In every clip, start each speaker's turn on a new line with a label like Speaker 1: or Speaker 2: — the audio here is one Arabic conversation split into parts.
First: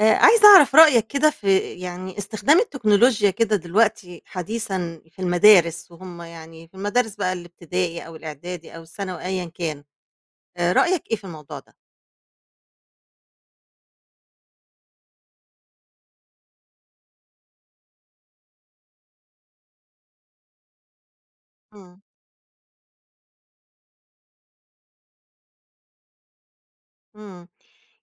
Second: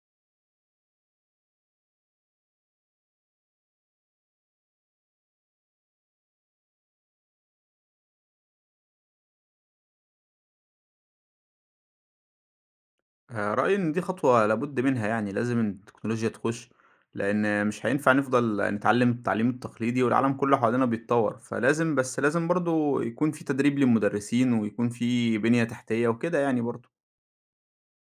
Speaker 1: عايزة أعرف رأيك كده في يعني استخدام التكنولوجيا كده دلوقتي حديثًا في المدارس، وهُم يعني في المدارس بقى الابتدائي أو الإعدادي أو الثانوي أيًا كان، رأيك إيه في الموضوع ده؟
Speaker 2: رأيي إن دي خطوة لابد منها يعني، لازم التكنولوجيا تخش، لأن مش هينفع نفضل نتعلم التعليم التقليدي والعالم كله حوالينا بيتطور، فلازم
Speaker 1: إمم،
Speaker 2: بس لازم برضه يكون في تدريب للمدرسين ويكون في بنية تحتية وكده يعني برضه.
Speaker 1: إمم،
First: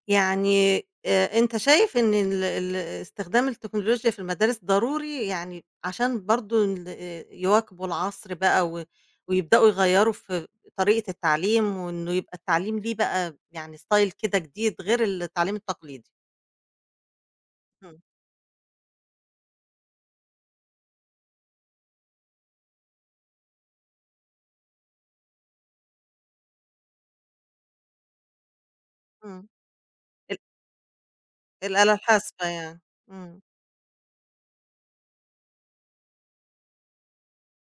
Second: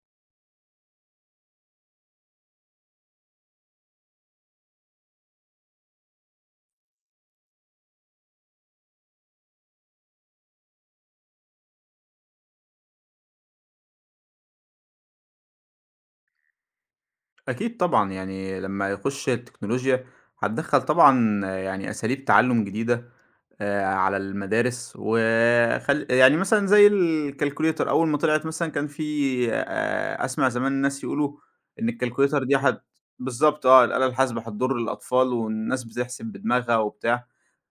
Speaker 1: يعني أنت شايف إن ال ال استخدام التكنولوجيا في المدارس ضروري يعني عشان برضه ال يواكبوا العصر بقى و ويبدأوا يغيّروا في طريقة التعليم، وإنه يبقى التعليم ليه بقى يعني style كده جديد غير التعليم التقليدي؟
Speaker 2: أكيد
Speaker 1: إمم.
Speaker 2: طبعًا، يعني لمّا يخش التكنولوجيا هتدخّل طبعًا يعني أساليب تعلُّم جديدة على المدارس، وخل يعني مثلًا زي الكالكوليتر أول ما طلعت مثلًا كان في
Speaker 1: إمم. ال
Speaker 2: أسمع زمان الناس يقولوا إن
Speaker 1: الآلة
Speaker 2: الكالكوليتر
Speaker 1: الحاسبة
Speaker 2: دي
Speaker 1: يعني. إمم.
Speaker 2: بالضبط آه، الآلة الحاسبة هتضُر الأطفال والناس بتحسب بدماغها وبتاع،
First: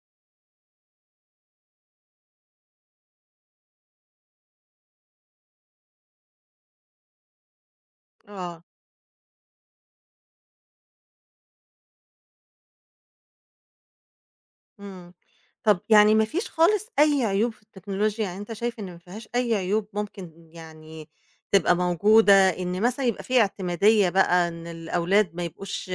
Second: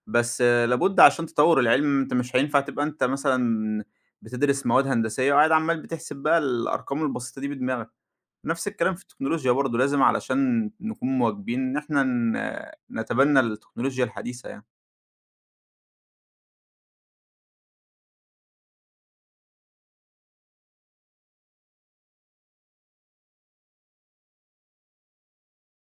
Speaker 2: بس لابد عشان تطوّر العلم أنت مش هينفع تبقى أنت مثلًا بتدرس مواد هندسية وقاعد عمّال بتحسب بقى الأرقام البسيطة دي بدماغك،
Speaker 1: آه.
Speaker 2: نفس الكلام في التكنولوجيا برضه لازم علشان نكون مواكبين إن إحنا نتبنى التكنولوجيا الحديثة يعني.
Speaker 1: إمم. طب يعني ما فيش خالص أي عيوب في التكنولوجيا، يعني أنت شايف إن ما فيهاش أي عيوب ممكن يعني تبقى موجودة، إن مثلًا يبقى في اعتمادية بقى إن الأولاد ما يبقوش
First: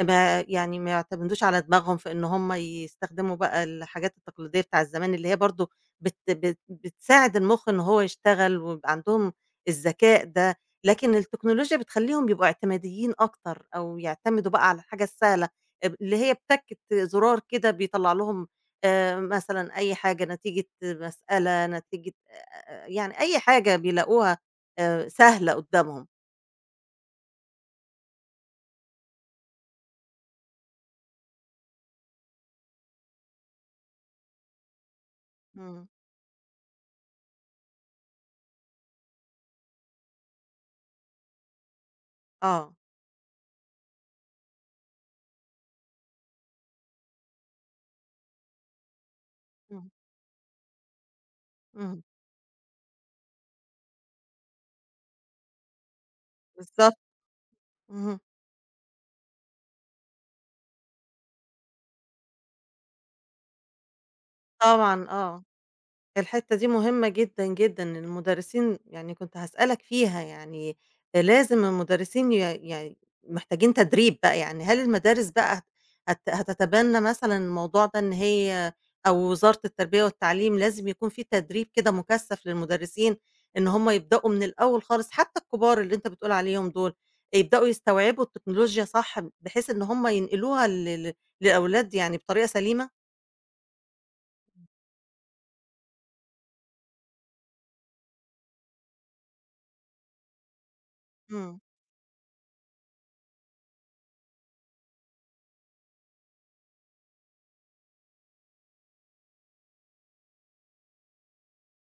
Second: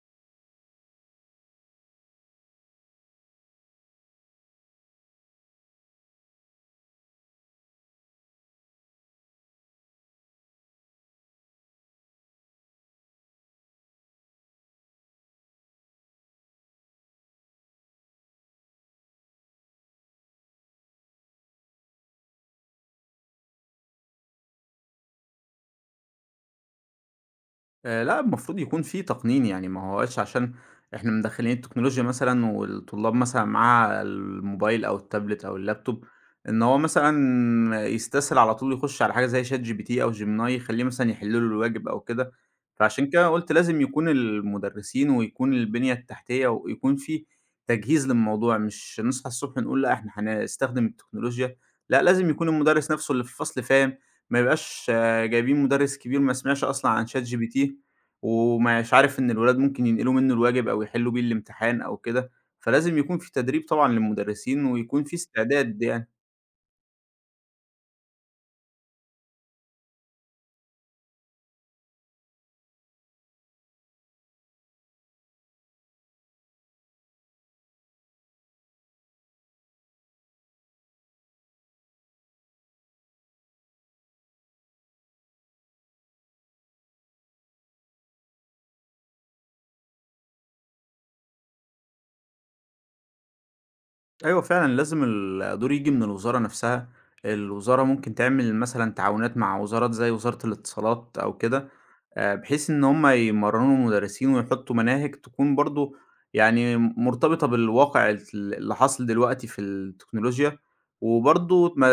Speaker 1: ما يعني ما يعتمدوش على دماغهم في إن هم يستخدموا بقى الحاجات التقليدية بتاع زمان اللي هي برضه بت بت بتساعد المُخ إن هو يشتغل ويبقى عندهم الذكاء ده، لكن التكنولوجيا بتخلّيهم يبقوا اعتماديين أكتر أو يعتمدوا بقى على الحاجة السهلة. اللي هي بتَكّة زرار كده بيطلّع لهم مثلًا أي حاجة نتيجة مسألة، نتيجة يعني أي حاجة بيلاقوها سهلة قُدّامهم.
Speaker 2: لأ، المفروض يكون في تقنين، يعني ما هواش عشان إحنا مدخّلين التكنولوجيا مثلًا والطلاب مثلًا معاها الموبايل أو التابلت أو
Speaker 1: إمم.
Speaker 2: اللابتوب، إن هو مثلًا يستسهل على طول يخش على حاجة زي ChatGPT أو Gemini يخلّيه مثلًا يحل له الواجب أو كده،
Speaker 1: آه.
Speaker 2: فعشان كده قُلت لازم يكون المدرسين ويكون البنية التحتية ويكون في تجهيز للموضوع، مش نصحى الصبح نقول
Speaker 1: إمم.
Speaker 2: لأ، إحنا هنستخدم التكنولوجيا،
Speaker 1: إمم.
Speaker 2: لأ، لازم يكون المدرس نفسه اللي في الفصل فاهم، ما يبقاش جايبين مدرس كبير ما سمعش أصلًا
Speaker 1: بالضبط.
Speaker 2: عن ChatGPT
Speaker 1: اهم.
Speaker 2: ومش عارف إن الولاد ممكن ينقلوا منّه الواجب أو يحلّوا بيه الامتحان أو كده، فلازم يكون في تدريب طبعًا للمدرسين ويكون
Speaker 1: طبعًا
Speaker 2: في
Speaker 1: آه.
Speaker 2: استعداد يعني.
Speaker 1: الحتّة دي مهمة جدًا، جدًا، المدرسين يعني كنت هاسألك فيها، يعني لازم المدرسين يعني محتاجين تدريب بقى، يعني هل المدارس بقى هت هت هتتبنى مثلًا الموضوع ده إن هي أو وزارة التربية والتعليم لازم يكون في تدريب كده مكثّف للمدرسين، إن هم يبدؤوا من الأول خالص، حتّى الكبار اللي أنت بتقول عليهم دول، يبدؤوا يستوعبوا التكنولوجيا صح، بحيث إن هم ينقلوها للأولاد يعني بطريقة سليمة؟
Speaker 2: أيوه فعلًا، لازم الدور ييجي من الوزارة نفسها، الوزارة ممكن تعمل مثلًا تعاونات مع وزارات زي وزارة الاتصالات أو
Speaker 1: إمم،
Speaker 2: كده، بحيث إن هم يمرنوا المدرسين ويحطوا مناهج تكون برضه يعني مرتبطة بالواقع اللي حاصل دلوقتي في التكنولوجيا، وبرضه ما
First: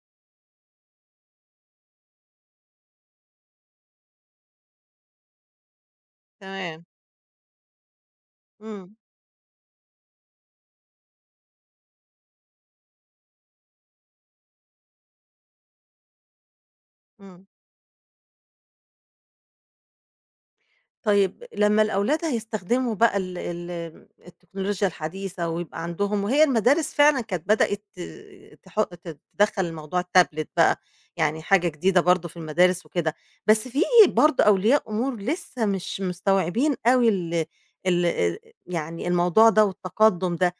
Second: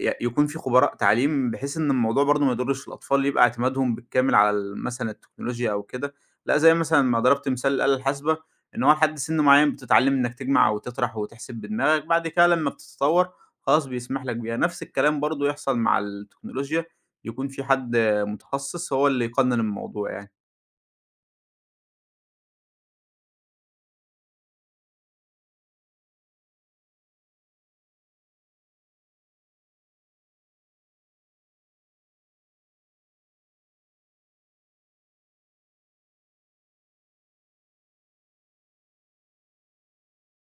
Speaker 2: ي يكون في خبراء تعليم بحيث إن الموضوع برضه ما يضرش الأطفال، يبقى اعتمادهم بالكامل على مثلًا التكنولوجيا أو كده، لأ زي
Speaker 1: تمام،
Speaker 2: مثلًا ما ضربت مثال الآلة الحاسبة إن هو
Speaker 1: إمم،
Speaker 2: لحد سِن معيّن بتتعلّم إنّك تجمع وتطرح وتحسب بدماغك، بعد كده لمّا بتتطوّر خلاص بيسمح لك بيها. نفس الكلام برضه يحصل مع التكنولوجيا،
Speaker 1: إمم.
Speaker 2: يكون في حد متخصص هو اللي يقنّن الموضوع يعني.
Speaker 1: طيب لمّا الأولاد هيستخدموا بقى ال ال التكنولوجيا الحديثة ويبقى عندهم وهي المدارس فعلًا كانت بدأت ت تح تدخّل موضوع التابلت بقى، يعني حاجة جديدة برضه في المدارس وكده، بس في برضه أولياء أمور لسه مش مستوعبين أوي ال ال يعني الموضوع ده والتقدُّم ده،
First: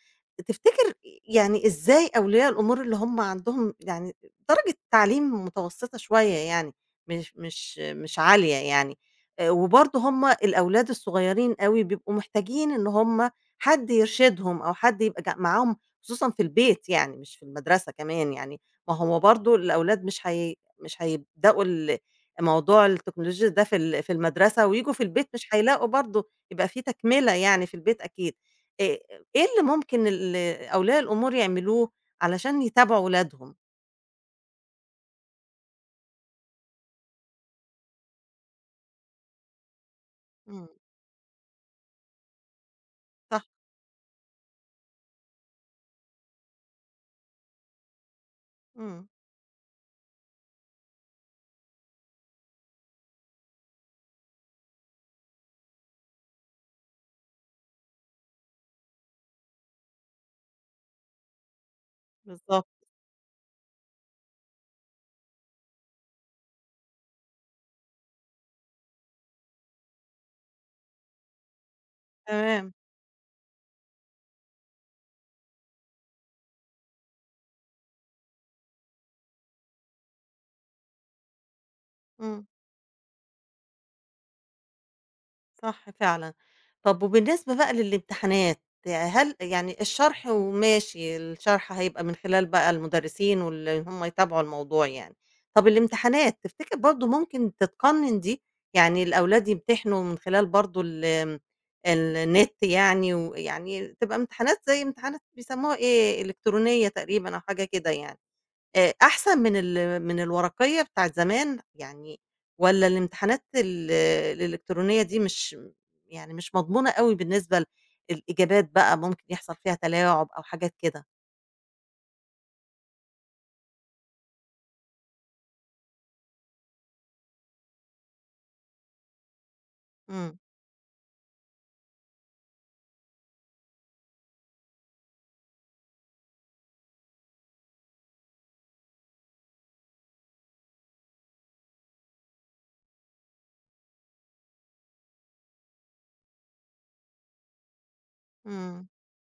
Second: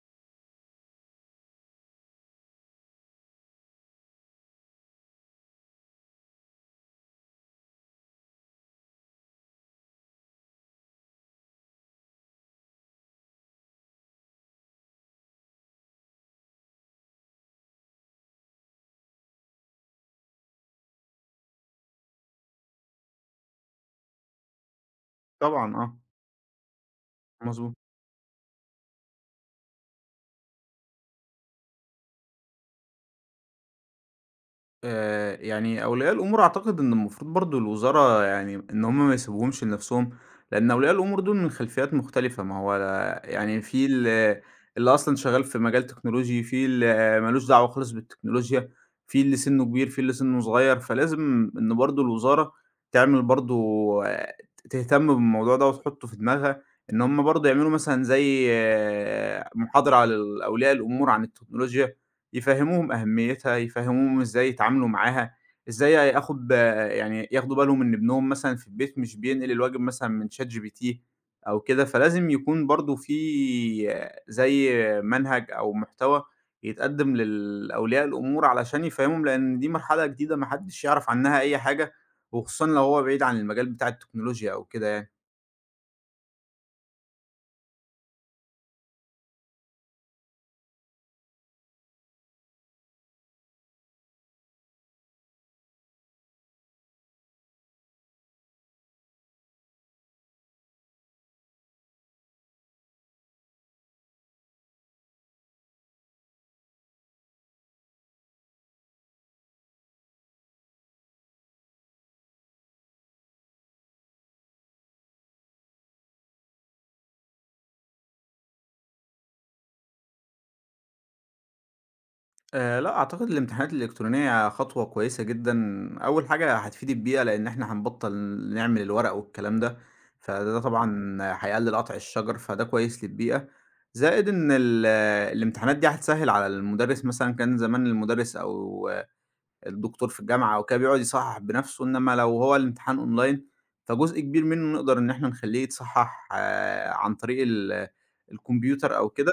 Speaker 1: تفتكر يعني إزاي أولياء الأمور اللي هم عندهم يعني درجة تعليم متوسطة شوية يعني، مش عالية يعني، وبرضه هُم الأولاد الصغيرين أوي بيبقوا محتاجين إن هُم حد يرشدهم أو حد يبقى معاهم خصوصًا في البيت يعني مش في المدرسة كمان يعني، ما هو برضه الأولاد مش هيبدؤوا موضوع التكنولوجيا ده في في المدرسة وييجوا في البيت مش
Speaker 2: طبعًا
Speaker 1: هيلاقوا
Speaker 2: آه،
Speaker 1: برضه يبقى في تكملة يعني في
Speaker 2: مضبوط.
Speaker 1: البيت أكيد. آآ إيه اللي ممكن أولياء الأمور يعملوه علشان يتابعوا ولادهم؟
Speaker 2: يعني أولياء الأمور أعتقد إن المفروض برضه الوزارة يعني إن هم ما يسيبوهمش لنفسهم،
Speaker 1: إمم،
Speaker 2: لأن أولياء الأمور دول من خلفيات مختلفة، ما هو
Speaker 1: صح،
Speaker 2: يعني في اللي أصلًا شغال في مجال تكنولوجي، في اللي ما لوش دعوة خالص بالتكنولوجيا،
Speaker 1: إمم،
Speaker 2: في اللي سنُّه كبير، في اللي سنُّه صغير، فلازم إن برضه الوزارة تعمل برضه تهتم بالموضوع ده وتحُطّه في دماغها، إن هم برضه يعملوا مثلًا زي محاضرة على أولياء الأمور عن التكنولوجيا،
Speaker 1: بالضبط،
Speaker 2: يفهّموهم أهميتها، يفهّموهم إزاي يتعاملوا معاها، إزاي آخد ب يعني ياخدوا بالهم إن ابنهم مثلًا في البيت مش بينقل الواجب مثلًا من ChatGPT أو كده، فلازم يكون
Speaker 1: تمام،
Speaker 2: برضه في زي منهج أو محتوى يتقدّم للأولياء الأمور علشان يفهّموهم، لإن دي مرحلة جديدة ما حدّش يعرف عنها أي حاجة،
Speaker 1: إمم.
Speaker 2: وخصوصًا لو هو بعيد عن المجال بتاع التكنولوجيا أو كده يعني.
Speaker 1: صح فعلًا. طب وبالنسبة بقى للامتحانات، هل يعني الشرح وماشي، الشرح هيبقى من خلال بقى المدرسين واللي هم يتابعوا الموضوع يعني. طب الامتحانات تفتكر برضه ممكن تتقنن دي؟ يعني الأولاد يمتحنوا من خلال برضه النت يعني ويعني تبقى امتحانات زي امتحانات بيسموها إيه، إلكترونية تقريبًا أو حاجة كده يعني. أحسن من من الورقية بتاعة زمان يعني والّا الامتحانات الإلكترونية دي مش يعني مش مضمونة أوي بالنسبة الإجابات بقى ممكن يحصل فيها تلاعب أو حاجات كده؟
Speaker 2: لأ، أعتقد الامتحانات الإلكترونية خطوة كويسة جدًا، أول حاجة هتفيد البيئة لإن إحنا هنبطّل نعمل الورق والكلام ده،
Speaker 1: إمم،
Speaker 2: فده طبعًا هيقلل قطع الشجر، فده كويس للبيئة، زائد إن الامتحانات دي هتسهّل على المدرس مثلًا كان زمان المدرس أو الدكتور في الجامعة أو كده بيقعد يصحّح بنَفْسه، إنّما لو هو الامتحان أونلاين، فجزء كبير منّه نقدر إن إحنا نخلّيه يتصحّح عن طريق ال
Speaker 1: إمم،
Speaker 2: الكمبيوتر أو كده،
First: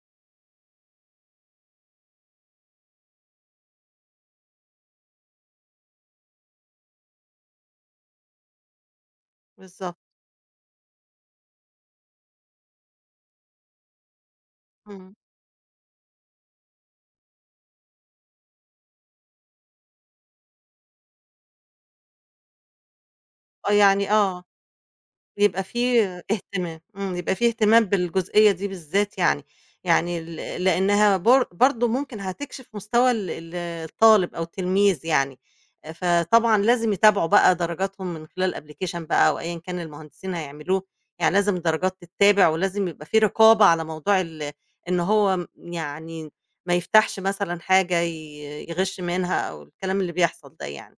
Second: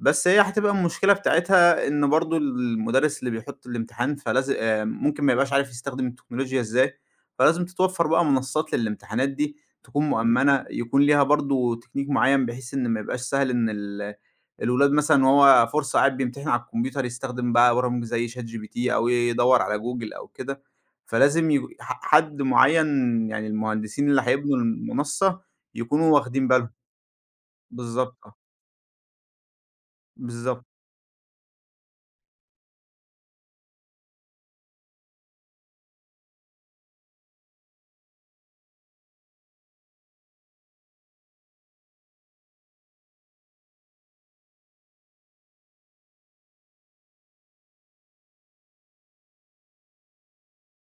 Speaker 2: بس هي هتبقى المشكلة بتاعتها إن برضه المُدرِّس اللي بيحُط الامتحان فلاز ممكن ما يبقاش عارف يستخدم التكنولوجيا إزاي، فلازم تتوفّر بقى منصّات للامتحانات دي
Speaker 1: بالضبط،
Speaker 2: تكون مؤمّنة، يكون ليها برضه تكنيك معيّن بحيث إن ما يبقاش سهل إن الولاد
Speaker 1: إمم،
Speaker 2: مثلًا وهو فرصة قاعد بيمتحن على الكمبيوتر يستخدم بقى برامج زي ChatGPT أو يدوّر على جوجل أو كده، فلازم يج ح حد معيّن يعني
Speaker 1: آه يعني
Speaker 2: المهندسين اللي
Speaker 1: آه.
Speaker 2: هيبنوا المنصة
Speaker 1: يبقى في
Speaker 2: يكونوا واخدين بالهم.
Speaker 1: اهتمام، إمم، يبقى في اهتمام
Speaker 2: بالضبط آه،
Speaker 1: بالجزئية دي بالذات يعني، يعني
Speaker 2: بالضبط،
Speaker 1: لإنها برضه ممكن هتكشف مستوى ال ال الطالب أو التلميذ يعني، فطبعًا لازم يتابعوا بقى درجاتهم من خلال application بقى أو أيًا كان المهندسين هيعملوه، يعني لازم الدرجات تتابع ولازم يبقى في رقابة على موضوع إن هو يعني ما يفتحش مثلًا حاجة يغش منها أو الكلام اللي بيحصل ده يعني،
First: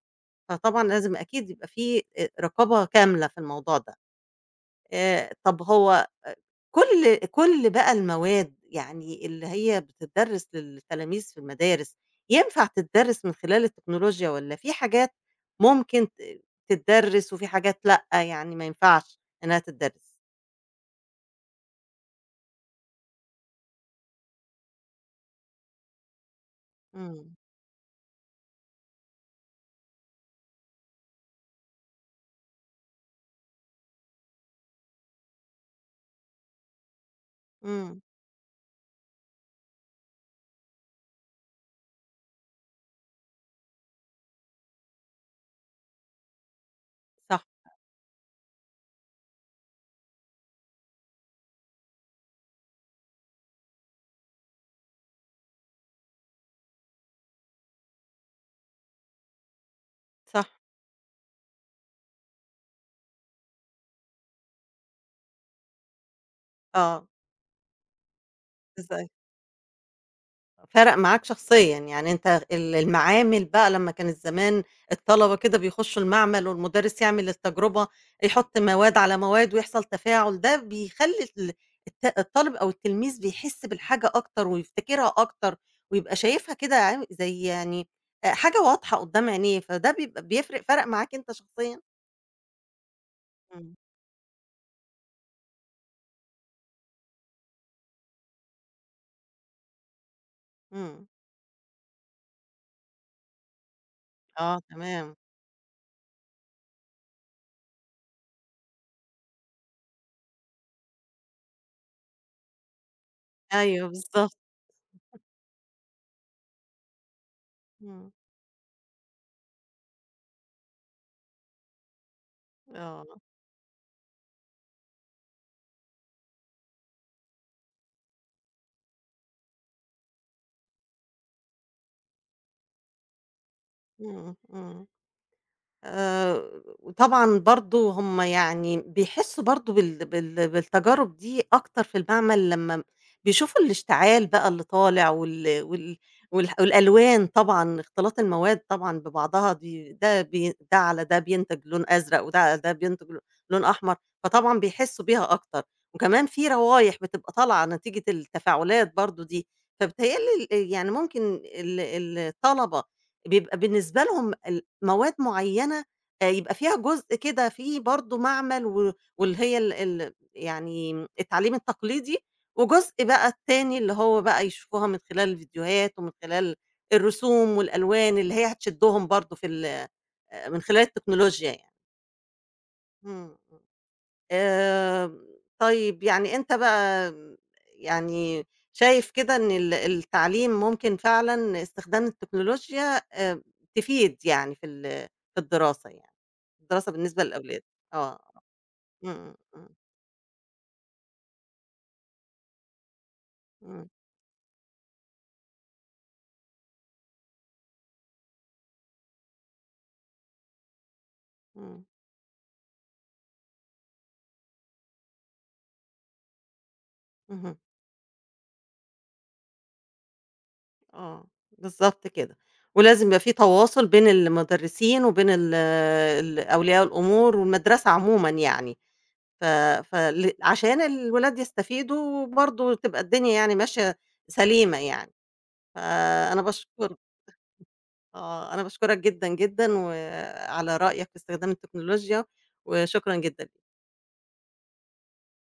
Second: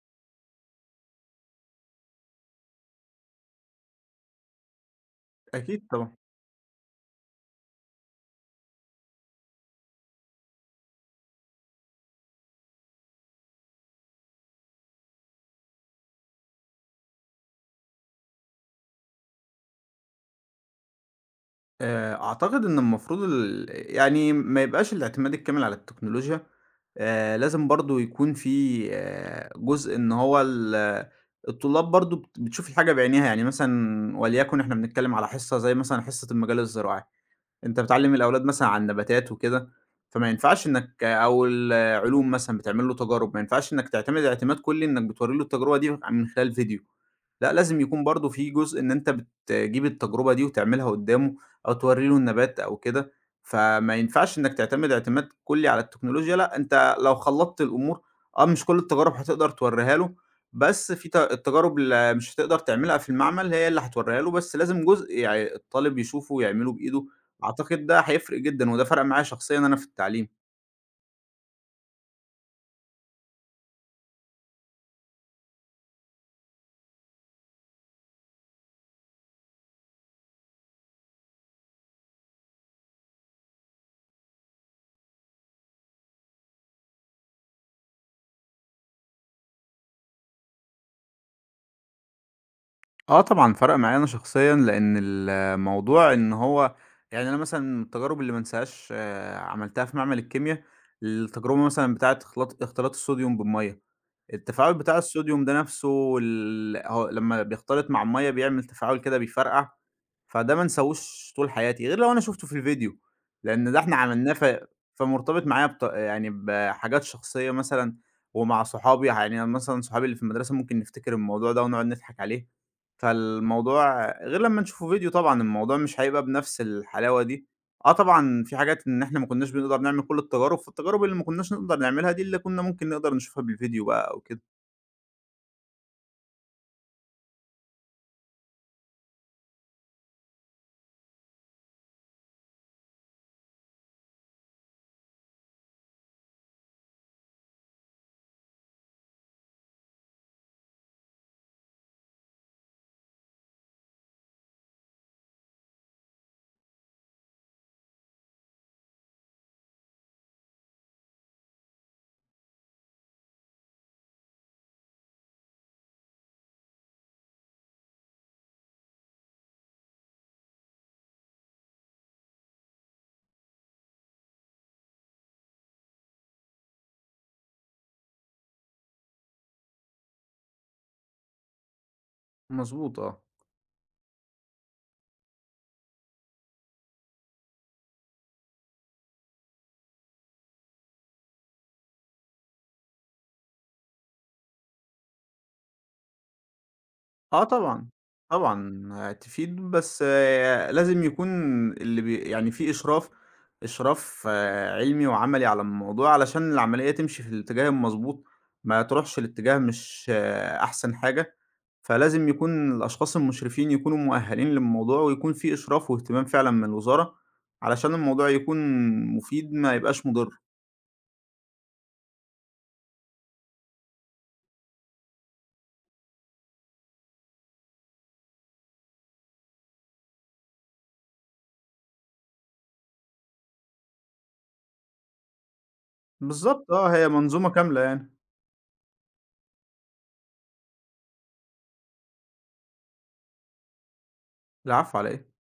Speaker 1: فطبعًا لازم أكيد يبقى في رقابة كاملة في الموضوع ده. طب
Speaker 2: أكيد
Speaker 1: هو
Speaker 2: طبعًا.
Speaker 1: كل بقى المواد يعني اللي هي بتتدرس للتلاميذ في المدارس، ينفع تتدرس من خلال التكنولوجيا والّا في حاجات ممكن تتدرس وفي حاجات لأ، يعني ما ينفعش إنها تتدرس؟
Speaker 2: أعتقد إن المفروض يعني ما يبقاش الاعتماد الكامل على التكنولوجيا،
Speaker 1: إمم،
Speaker 2: لازم برضه يكون في جزء إن هو الطلاب برضه بتشوف الحاجة بعينيها، يعني مثلًا وليكن إحنا بنتكلم على حصة زي مثلًا حصة المجال الزراعي، أنت
Speaker 1: إمم.
Speaker 2: بتعلّم الأولاد مثلًا عن النباتات وكده، فما ينفعش إنّك أو العلوم مثلًا بتعمل له تجارب، ما ينفعش إنّك تعتمد اعتماد كلّي إنّك بتورّي له التجربة دي من خلال فيديو،
Speaker 1: صح،
Speaker 2: لأ لازم يكون برضه في جزء إن أنت بتجيب التجربة دي وتعملها قدّامه أو تورّي له النبات أو كده، فما ينفعش إنّك تعتمد اعتماد كلّي على التكنولوجيا، لأ أنت لو خلّطت الأمور آه مش كل التجارب هتقدر تورّيها له،
Speaker 1: صح.
Speaker 2: بس في التجارب اللي مش هتقدر تعملها في المعمل هي اللي هتورّيها له، بس لازم جزء الطالب يشوفه ويعمله
Speaker 1: آه،
Speaker 2: بإيده أعتقد ده هيفرق جدًا، وده فرق
Speaker 1: إزاي؟
Speaker 2: معايا شخصيًا أنا في التعليم.
Speaker 1: فرق معاك شخصيًا، يعني أنت المعامل بقى لمّا كانت زمان الطلبة كده بيخشوا المعمل والمدرس يعمل التجربة، يحط مواد على مواد ويحصل تفاعل، ده بيخلّي ال الت الطالب أو التلميذ بيحس بالحاجة أكتر ويفتكرها أكتر، ويبقى شايفها كده زي يعني حاجة واضحة قدّام عينيه، فده بيبقى بيفرق فرق معاك أنت شخصيًا؟
Speaker 2: آه طبعًا
Speaker 1: إمم،
Speaker 2: فرَق معايا أنا شخصيًا، لإن الموضوع إن هو يعني أنا مثلًا من التجارب اللي ما انساهاش عملتها في معمل الكيميا،
Speaker 1: إمم،
Speaker 2: التجربة مثلًا بتاعة اختلاط الصوديوم بالمَيّة،
Speaker 1: آه
Speaker 2: التفاعل بتاع
Speaker 1: تمام،
Speaker 2: الصوديوم ده نَفْسه هو لمّا بيختلط مع المَيّة بيعمل تفاعل كده بيفرقع، فده ما انساهوش طول حياتي، غير لو أنا شُفته في الفيديو، لإن ده
Speaker 1: أيوه
Speaker 2: إحنا عملناه
Speaker 1: بالضبط،
Speaker 2: فمرتبط معايا يعني بحاجات شخصية مثلًا
Speaker 1: إمم،
Speaker 2: ومع صحابي، يعني مثلًا صحابي اللي في المدرسة ممكن نفتكر الموضوع ده ونقعد نضحك عليه.
Speaker 1: آه،
Speaker 2: فالموضوع غير لمّا نشوفه فيديو طبعًا، الموضوع مش هيبقى بنفس الحلاوة دي. آه طبعًا في حاجات إن إحنا ما كناش بنقدر نعمل كل التجارب، فالتجارب اللي ما كناش نقدر نعملها دي اللي كنا ممكن نقدر نشوفها بالفيديو بقى أو
Speaker 1: إمم،
Speaker 2: كده.
Speaker 1: إمم. آآ، وطبعًا برضه هم يعني بيحسّوا برضه بالتجارب دي أكتر في المعمل لمّا بيشوفوا الاشتعال بقى اللي طالع والألوان طبعًا، اختلاط المواد طبعًا ببعضها دي ده على ده بينتج لون أزرق وده على ده بينتج لون أحمر، فطبعًا بيحسّوا بيها أكتر، وكمان في روايح بتبقى طالعة نتيجة التفاعلات برضه دي، فبيتهيأ لي يعني ممكن الطلبة بيبقى بالنسبة لهم مواد معيّنة يبقى فيها جزء كده فيه برضه معمل و واللي هي ال ال يعني التعليم التقليدي، وجزء بقى التاني اللي هو بقى يشوفوها من خلال الفيديوهات ومن خلال الرسوم والألوان اللي هي هتشدّهم برضه في ال من خلال التكنولوجيا يعني.
Speaker 2: مضبوط آه.
Speaker 1: إمم، إمم. آآ، طيب يعني أنت بقى يعني شايف كده إن التعليم ممكن فعلًا استخدام التكنولوجيا آآ، تفيد يعني في في الدراسة يعني، الدراسة بالنسبة
Speaker 2: آه
Speaker 1: للأولاد،
Speaker 2: طبعًا،
Speaker 1: آه،
Speaker 2: طبعًا
Speaker 1: إمم،
Speaker 2: هتفيد
Speaker 1: إمم،
Speaker 2: بس لازم يكون اللي بي يعني في إشراف،
Speaker 1: إمم،
Speaker 2: إشراف علمي وعملي على الموضوع علشان العملية تمشي في الاتجاه المضبوط، ما تروحش لاتجاه مش أحسن حاجة.
Speaker 1: إمم،
Speaker 2: فلازم يكون الأشخاص المشرفين يكونوا مؤهلين للموضوع، ويكون في إشراف واهتمام فعلًا من الوزارة،
Speaker 1: اهم،
Speaker 2: علشان الموضوع يكون مفيد ما يبقاش مُضِر.
Speaker 1: آه، بالضبط كده، ولازم يبقى في تواصل بين المدرسين وبين ال ال أولياء الأمور والمدرسة عمومًا يعني. ف فل عشان الولاد يستفيدوا وبرضه تبقى الدنيا يعني ماشية سليمة يعني، فأنا
Speaker 2: بالضبط آه،
Speaker 1: باشكرك
Speaker 2: هي منظومة كاملة يعني.
Speaker 1: آه، أنا باشكرك جدًا، جدًا، وعلى رأيك في استخدام التكنولوجيا، وشكرًا جدًا.
Speaker 2: العفو على إيه؟